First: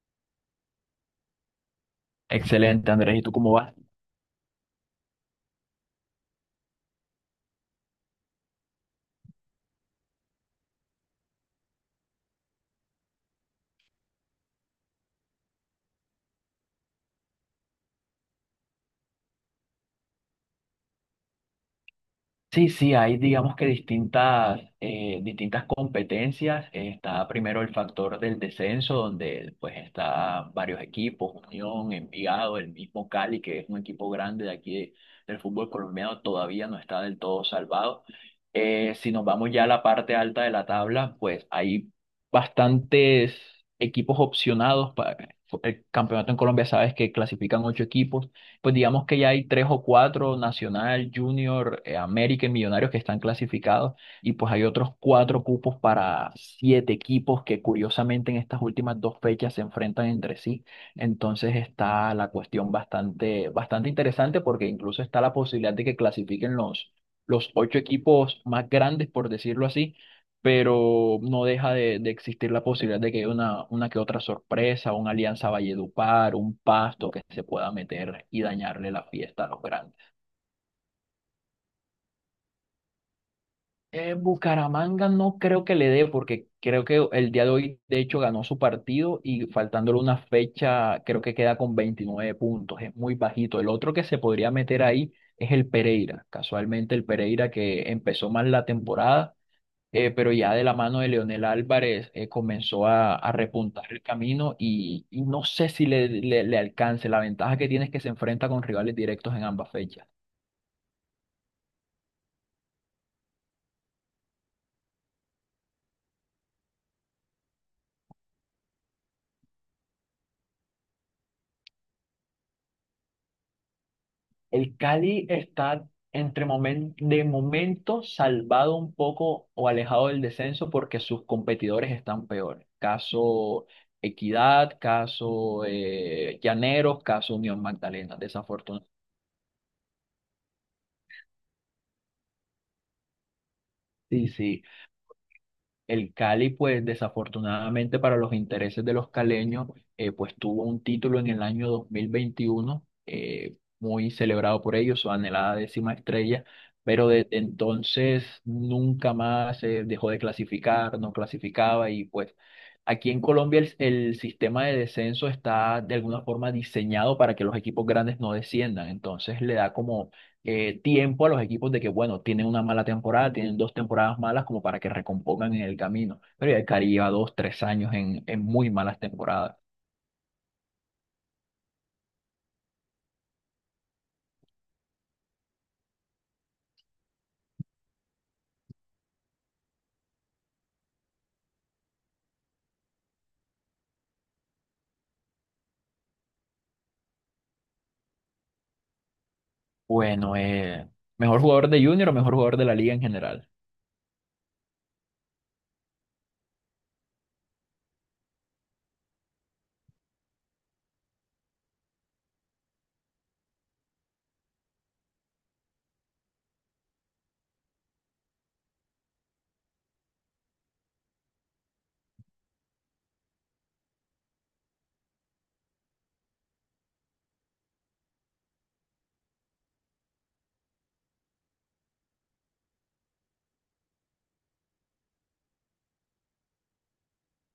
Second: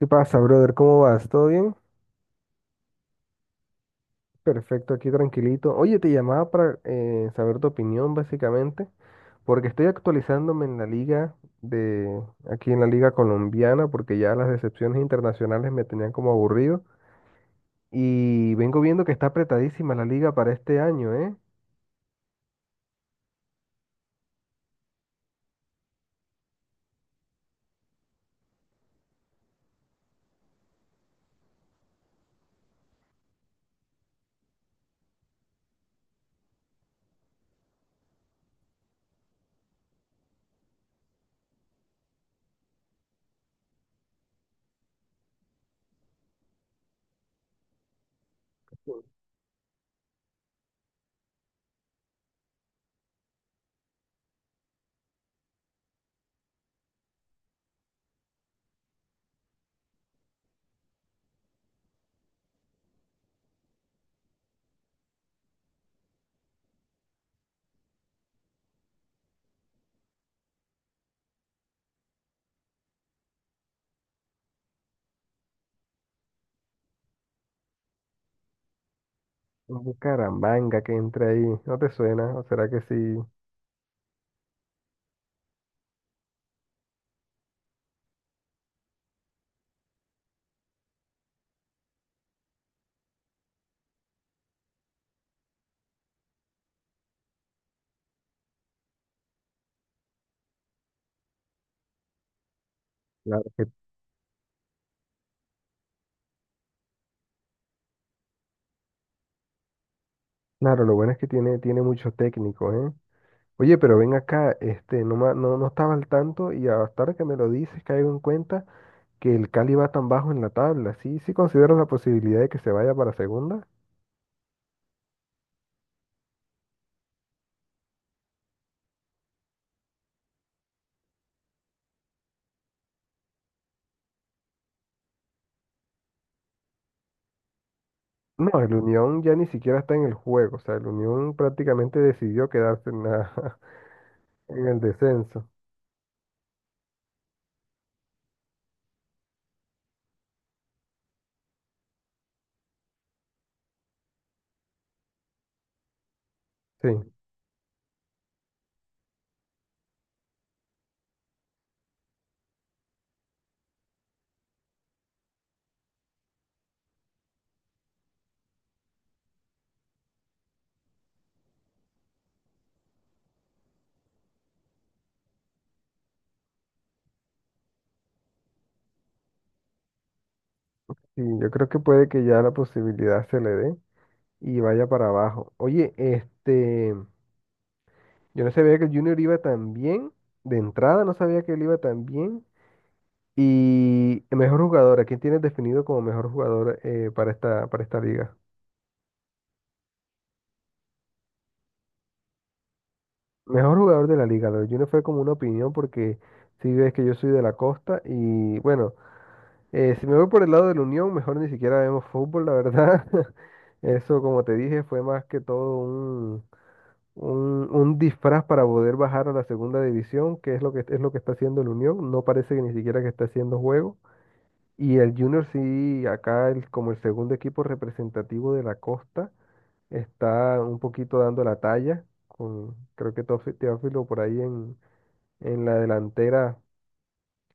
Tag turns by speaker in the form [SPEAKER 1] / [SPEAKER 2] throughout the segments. [SPEAKER 1] ¿Qué pasa, brother? ¿Cómo vas? ¿Todo bien?
[SPEAKER 2] Excelente, Andrés. ¿Y tú cómo vas?
[SPEAKER 1] Perfecto, aquí tranquilito. Oye, te llamaba para saber tu opinión, básicamente, porque estoy actualizándome en la liga de, aquí en la liga colombiana, porque ya las decepciones internacionales me tenían como aburrido. Y vengo viendo que está apretadísima la liga para este año, ¿eh?
[SPEAKER 2] Sí, sí, hay digamos que distintas, distintas competencias. Está primero el factor del descenso, donde pues está varios equipos, Unión, Envigado, el mismo Cali, que es un equipo grande del fútbol colombiano, todavía no está del todo salvado. Si nos vamos ya a la parte alta de la tabla, pues hay bastantes equipos opcionados para el campeonato en Colombia. Sabes que clasifican 8 equipos. Pues digamos que ya hay tres o cuatro, Nacional, Junior, América y Millonarios que están clasificados, y pues hay otros cuatro cupos para siete equipos que curiosamente en estas últimas dos fechas se enfrentan entre sí. Entonces está la cuestión bastante, bastante interesante porque incluso está la posibilidad de que clasifiquen los 8 equipos más grandes, por decirlo así, pero no deja de existir la posibilidad de que haya una que otra sorpresa, una alianza Valledupar, un Pasto que se pueda meter y dañarle la fiesta a los
[SPEAKER 1] Un
[SPEAKER 2] grandes.
[SPEAKER 1] Bucaramanga que entra ahí, ¿no te suena? ¿O será que sí?
[SPEAKER 2] Bucaramanga no creo que le dé, porque creo que el día de hoy, de hecho, ganó su partido y faltándole una fecha, creo que queda con 29 puntos, es muy bajito. El otro que se podría meter ahí es el Pereira, casualmente el Pereira que empezó mal la temporada, pero ya de la mano de Leonel Álvarez comenzó a
[SPEAKER 1] Claro,
[SPEAKER 2] repuntar el camino y no sé si le, le- le alcance. La ventaja que tiene es que se enfrenta con rivales directos en ambas fechas.
[SPEAKER 1] claro, lo bueno es que tiene, tiene mucho técnico, ¿eh? Oye, pero ven acá, no, no, no estaba al tanto y hasta ahora que me lo dices caigo en cuenta que el Cali va tan bajo en la tabla. ¿Sí, sí consideras la posibilidad de que se vaya para segunda?
[SPEAKER 2] El Cali está de momento salvado un poco o alejado del descenso porque sus competidores están peores. Caso Equidad, caso Llaneros, caso Unión Magdalena,
[SPEAKER 1] No, el
[SPEAKER 2] desafortunadamente.
[SPEAKER 1] Unión ya ni siquiera está en el juego. O sea, el Unión prácticamente decidió quedarse
[SPEAKER 2] Sí, sí.
[SPEAKER 1] en el descenso.
[SPEAKER 2] El Cali, pues desafortunadamente para los intereses de los caleños, pues tuvo un título en el año 2021, muy celebrado por ellos, su anhelada décima estrella,
[SPEAKER 1] Sí,
[SPEAKER 2] pero desde entonces nunca más dejó de clasificar, no clasificaba, y pues aquí en Colombia el sistema de descenso está de alguna forma diseñado para que los equipos grandes no desciendan, entonces le da como tiempo a los equipos de que, bueno, tienen una mala temporada, tienen dos temporadas malas como para que recompongan en el camino. Pero ya el Cari lleva dos, tres años en muy malas temporadas.
[SPEAKER 1] sí, yo creo que puede que ya la posibilidad se le dé y vaya para abajo. Oye, este, yo no sabía que el Junior iba tan bien. De entrada no sabía que él iba tan bien. Y el mejor jugador, ¿a quién tienes definido como mejor jugador para esta liga?
[SPEAKER 2] Bueno, mejor jugador de Junior o mejor jugador de la liga en general.
[SPEAKER 1] Mejor jugador de la liga, lo de Junior fue como una opinión porque si ves que yo soy de la costa y bueno, si me voy por el lado de la Unión, mejor ni siquiera vemos fútbol, la verdad. Eso, como te dije, fue más que todo un disfraz para poder bajar a la segunda división, que es lo que, es lo que está haciendo el Unión. No parece que ni siquiera que está haciendo juego. Y el Junior sí, acá como el segundo equipo representativo de la costa. Está un poquito dando la talla, con, creo que Teófilo por ahí en la delantera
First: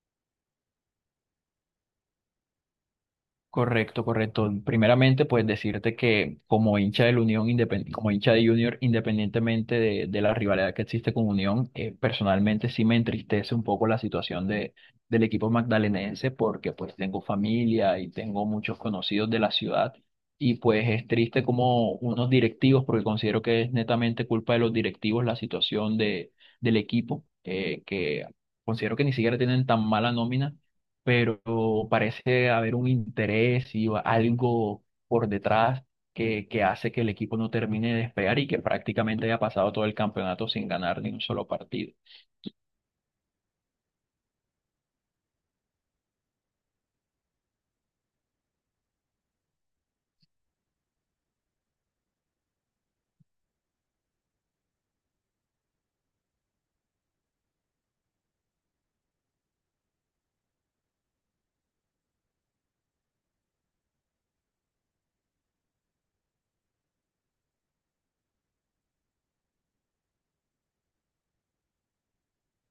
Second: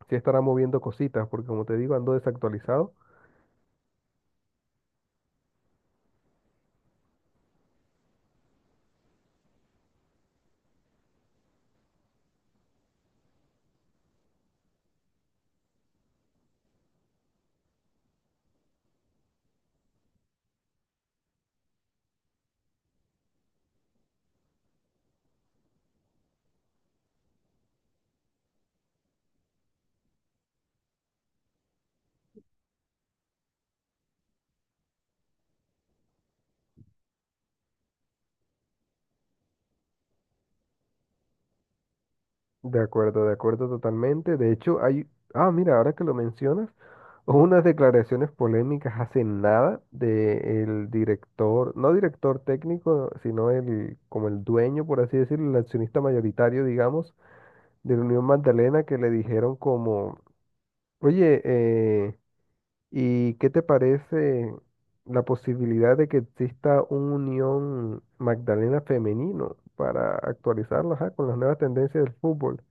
[SPEAKER 1] sí estará moviendo cositas, porque como te digo, ando desactualizado.
[SPEAKER 2] Correcto, correcto. Primeramente, pues decirte que como hincha de Junior, independientemente de la rivalidad que existe con Unión, personalmente sí me entristece un poco la situación del equipo magdalenense porque pues tengo familia y tengo muchos conocidos de la ciudad, y pues es triste como unos directivos, porque considero que es netamente culpa de los directivos la situación del equipo, que considero que ni siquiera tienen tan mala nómina, pero parece haber un interés y algo por detrás que hace que el equipo no termine de despegar y que prácticamente haya pasado todo el campeonato sin ganar ni un solo partido.
[SPEAKER 1] De acuerdo totalmente. De hecho, ah, mira, ahora que lo mencionas, hubo unas declaraciones polémicas hace nada del director, no director técnico, sino el, como el dueño, por así decirlo, el accionista mayoritario, digamos, de la Unión Magdalena, que le dijeron como, oye, ¿y qué te parece la posibilidad de que exista una Unión Magdalena femenino para actualizarla, ajá, con las nuevas tendencias del fútbol?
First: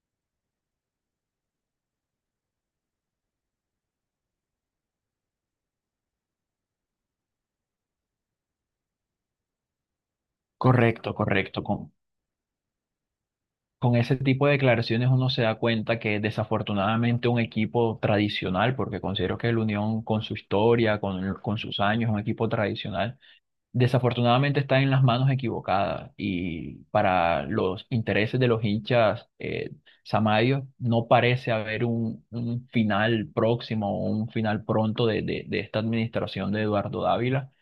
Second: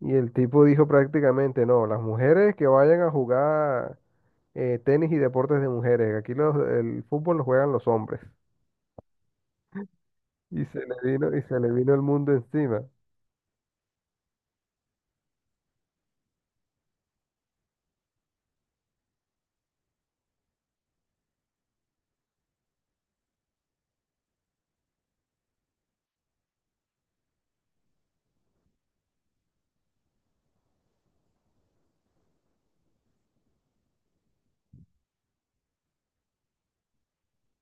[SPEAKER 1] Y el tipo dijo prácticamente, no, las mujeres que vayan a jugar tenis y deportes de mujeres, aquí los, el fútbol lo juegan los hombres. Y se le
[SPEAKER 2] Correcto,
[SPEAKER 1] vino, y se
[SPEAKER 2] correcto.
[SPEAKER 1] le vino el mundo encima.
[SPEAKER 2] Con ese tipo de declaraciones uno se da cuenta que desafortunadamente un equipo tradicional, porque considero que el Unión con su historia, con sus años, un equipo tradicional desafortunadamente está en las manos equivocadas, y para los intereses de los hinchas samarios no parece haber un final próximo o un final pronto de esta administración de Eduardo Dávila.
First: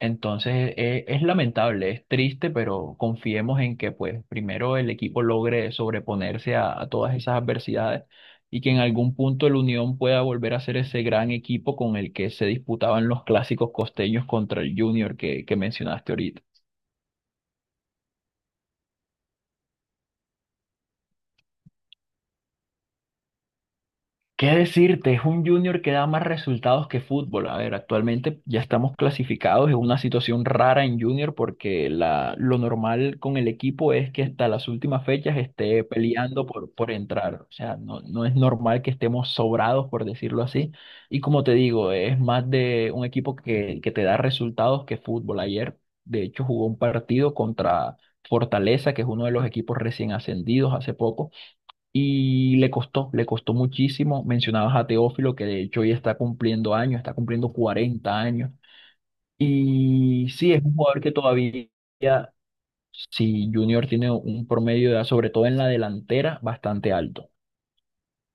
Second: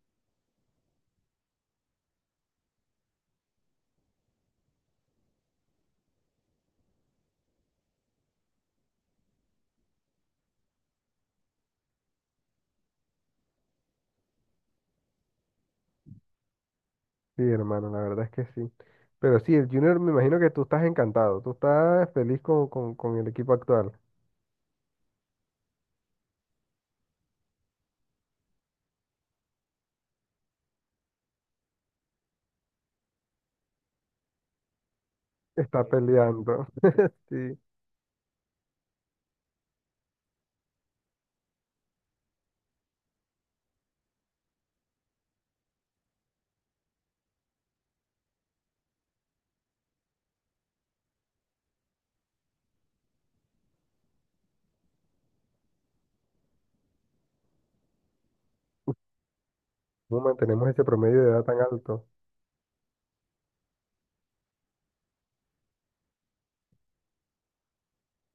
[SPEAKER 2] Entonces es lamentable, es triste, pero confiemos en que pues primero el equipo logre sobreponerse a todas esas adversidades, y que en algún punto el Unión pueda volver a ser ese gran equipo con el que se disputaban los clásicos costeños contra el Junior que mencionaste ahorita.
[SPEAKER 1] Sí, hermano, la verdad es que sí. Pero sí, el Junior, me imagino que tú estás encantado, tú estás feliz con el equipo actual.
[SPEAKER 2] ¿Qué decirte? Es un Junior que da más resultados que fútbol. A ver, actualmente ya estamos clasificados. Es una situación rara en Junior porque lo normal con el equipo es que hasta las últimas fechas
[SPEAKER 1] Está
[SPEAKER 2] esté peleando
[SPEAKER 1] peleando.
[SPEAKER 2] por entrar. O
[SPEAKER 1] Sí.
[SPEAKER 2] sea, no, no es normal que estemos sobrados, por decirlo así. Y como te digo, es más de un equipo que te da resultados que fútbol. Ayer, de hecho, jugó un partido contra Fortaleza, que es uno de los equipos recién ascendidos hace poco, y le costó muchísimo. Mencionabas a Teófilo, que de hecho ya está cumpliendo años, está cumpliendo 40 años.
[SPEAKER 1] ¿Cómo
[SPEAKER 2] Y sí, es
[SPEAKER 1] mantenemos
[SPEAKER 2] un
[SPEAKER 1] ese
[SPEAKER 2] jugador que
[SPEAKER 1] promedio de edad tan
[SPEAKER 2] todavía,
[SPEAKER 1] alto?
[SPEAKER 2] si Junior tiene un promedio de edad, sobre todo en la delantera, bastante alto.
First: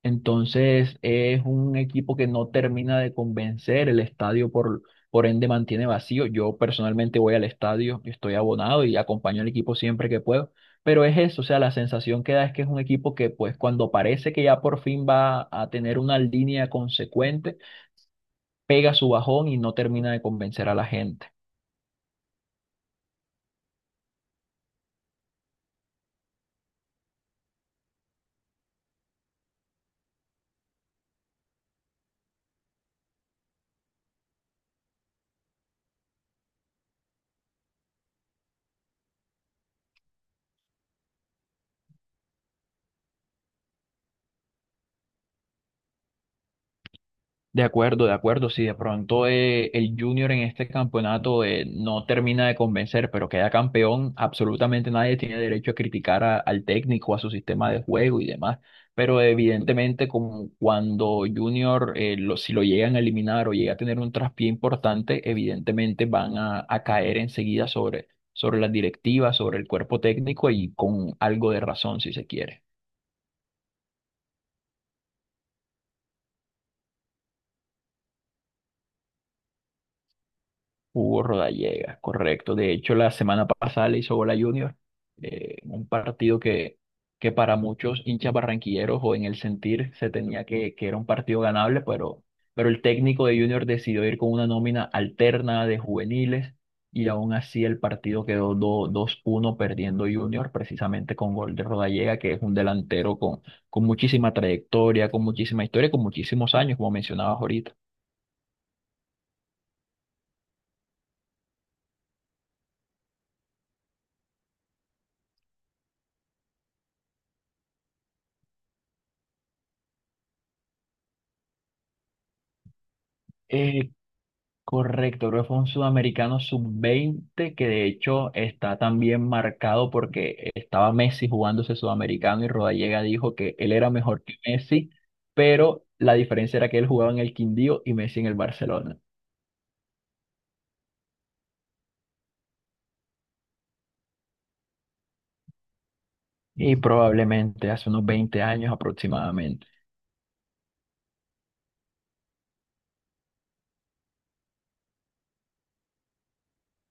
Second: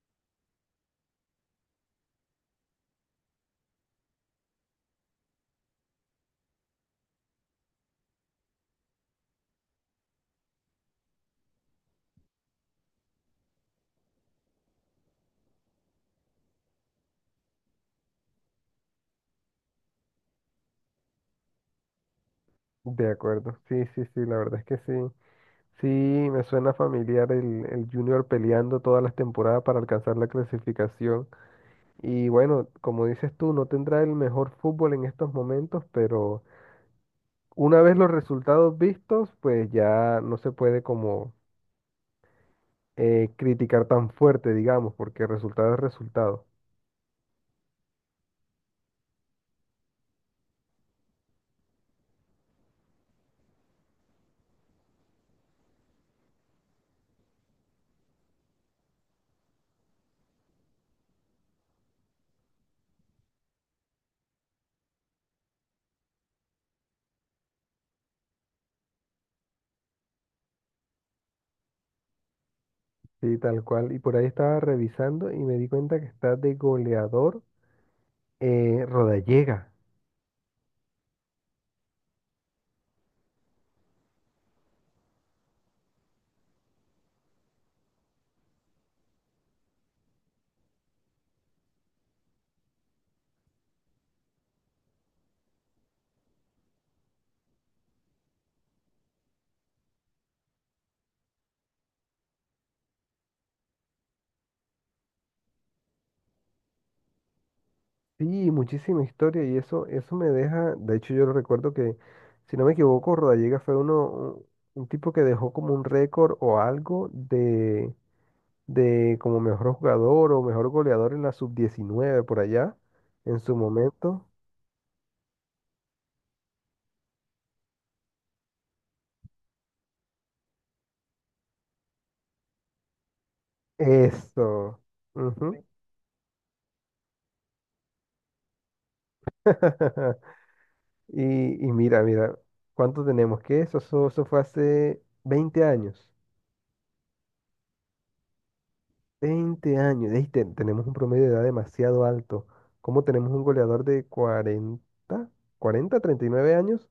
[SPEAKER 2] Entonces es un equipo que no termina de convencer, el estadio por ende mantiene vacío. Yo personalmente voy al estadio, estoy abonado y acompaño al equipo siempre que puedo, pero es eso, o sea, la sensación que da es que es un equipo que pues cuando parece que ya por fin va a tener una línea consecuente, pega su bajón y no termina de convencer a la gente.
[SPEAKER 1] De acuerdo, sí, sí, sí, la verdad es que sí. Sí, me suena familiar el Junior peleando todas las temporadas para alcanzar la clasificación. Y bueno, como dices tú, no tendrá el mejor fútbol en estos momentos, pero una vez los resultados vistos, pues ya no se puede como criticar tan fuerte, digamos, porque resultado es resultado.
[SPEAKER 2] De acuerdo, de acuerdo. Si de pronto el Junior en este campeonato no termina de convencer, pero queda campeón, absolutamente nadie tiene derecho a criticar al técnico, a su sistema de juego y demás. Pero evidentemente, como cuando Junior, si lo llegan a eliminar o llega a tener un traspié importante, evidentemente van a caer enseguida sobre las directivas, sobre el cuerpo técnico, y con algo de razón, si se quiere.
[SPEAKER 1] Sí, tal cual. Y por ahí estaba revisando y me di cuenta que está de goleador Rodallega.
[SPEAKER 2] Hugo Rodallega, correcto. De hecho, la semana pasada le hizo gol a Junior, un partido que para muchos hinchas barranquilleros o en el sentir se tenía que era un partido ganable, pero el técnico de Junior decidió ir con una nómina alterna de juveniles, y aún así el partido quedó dos uno, perdiendo Junior, precisamente con gol de Rodallega, que es un delantero con muchísima trayectoria, con muchísima historia, con muchísimos años, como mencionabas ahorita.
[SPEAKER 1] Sí, muchísima historia y eso me deja, de hecho yo recuerdo que, si no me equivoco, Rodallega fue uno, un tipo que dejó como un récord o algo de, como mejor jugador o mejor goleador en la sub-19 por allá, en su
[SPEAKER 2] Eh,
[SPEAKER 1] momento.
[SPEAKER 2] Correcto, creo que fue un sudamericano sub-20 que de hecho está también marcado porque estaba Messi jugando ese sudamericano y Rodallega dijo que él era mejor que
[SPEAKER 1] Eso.
[SPEAKER 2] Messi,
[SPEAKER 1] Ujú.
[SPEAKER 2] pero la diferencia era que él jugaba en el Quindío y Messi en el Barcelona.
[SPEAKER 1] Y mira, mira, ¿cuánto tenemos? ¿Qué eso? Eso fue hace 20 años.
[SPEAKER 2] Y probablemente hace unos 20 años aproximadamente.
[SPEAKER 1] 20 años, ey, tenemos un promedio de edad demasiado alto. ¿Cómo tenemos un goleador de 40, 40, 39 años?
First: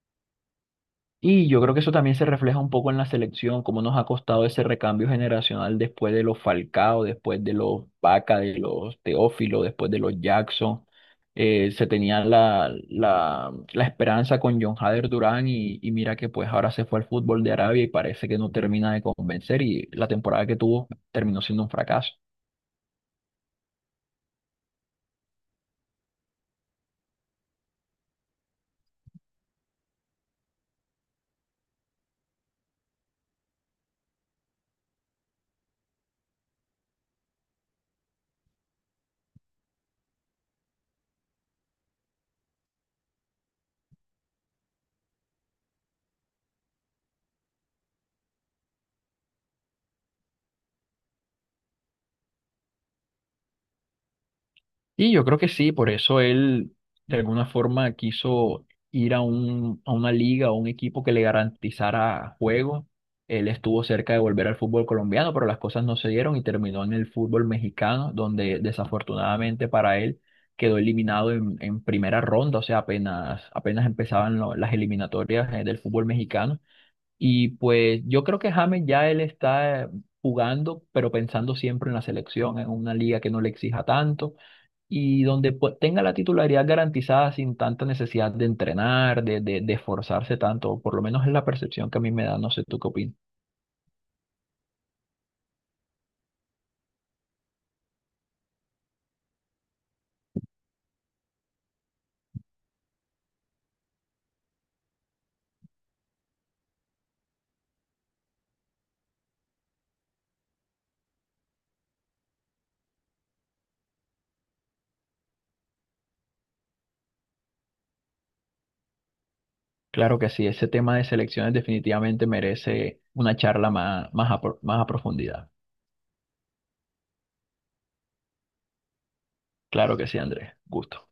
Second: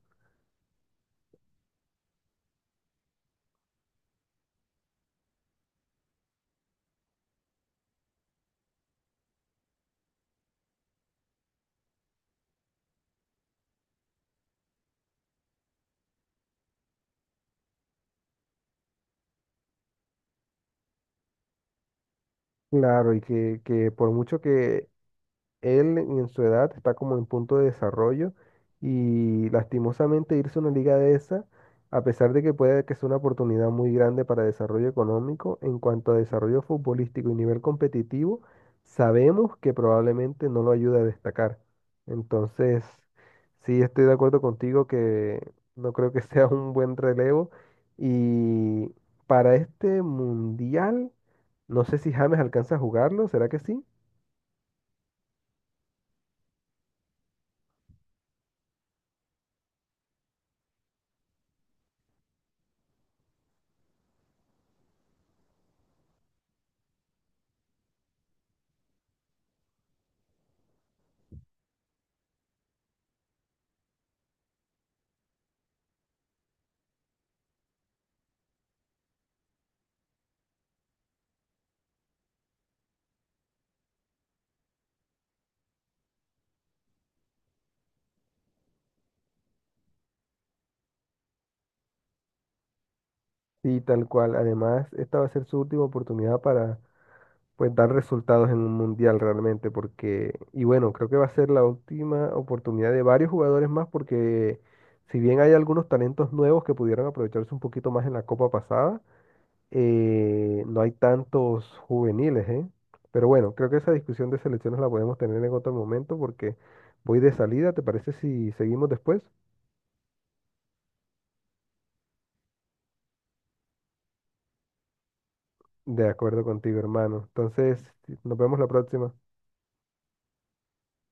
[SPEAKER 2] Y yo creo que eso también se refleja un poco en la selección, cómo nos ha costado ese recambio generacional después de los Falcao, después de los Vaca, de los Teófilo, después de los Jackson. Se tenía la esperanza con John Hader Durán, y mira que pues ahora se fue al fútbol de Arabia y parece que no termina de convencer, y la temporada que tuvo terminó siendo un fracaso.
[SPEAKER 1] Claro, y que por mucho que él en su edad está como en punto de desarrollo y lastimosamente irse a una liga de esa, a pesar de que puede que sea una oportunidad muy grande para desarrollo económico, en cuanto a desarrollo futbolístico y nivel competitivo, sabemos que probablemente no lo ayuda a destacar. Entonces, sí estoy de acuerdo contigo que no creo que sea un buen relevo y para este mundial, no sé si James alcanza a jugarlo, ¿será que sí?
[SPEAKER 2] Y yo creo que sí, por eso él de alguna forma quiso ir a a una liga o un equipo que le garantizara juego. Él estuvo cerca de volver al fútbol colombiano, pero las cosas no se dieron y terminó en el fútbol mexicano, donde desafortunadamente para él quedó eliminado en primera ronda, o sea, apenas, apenas empezaban las eliminatorias del fútbol mexicano. Y pues yo creo que James ya él está jugando, pero pensando siempre en la selección, en una liga que no le exija tanto y donde pues tenga la titularidad garantizada sin tanta necesidad de entrenar, de esforzarse tanto, por lo menos es la percepción que a mí me da, no sé tú qué opinas.
[SPEAKER 1] Sí, tal cual. Además, esta va a ser su última oportunidad para pues dar resultados en un mundial realmente, porque, y bueno, creo que va a ser la última oportunidad de varios jugadores más, porque si bien hay algunos talentos nuevos que pudieron aprovecharse un poquito más en la Copa pasada, no hay tantos juveniles, ¿eh? Pero bueno, creo que esa discusión de selecciones la podemos tener en otro momento, porque voy de salida, ¿te parece si seguimos después?
[SPEAKER 2] Claro que sí, ese tema de selecciones definitivamente merece una charla más, más a profundidad.
[SPEAKER 1] De acuerdo contigo, hermano. Entonces, nos vemos la próxima.
[SPEAKER 2] Claro que sí, Andrés, gusto.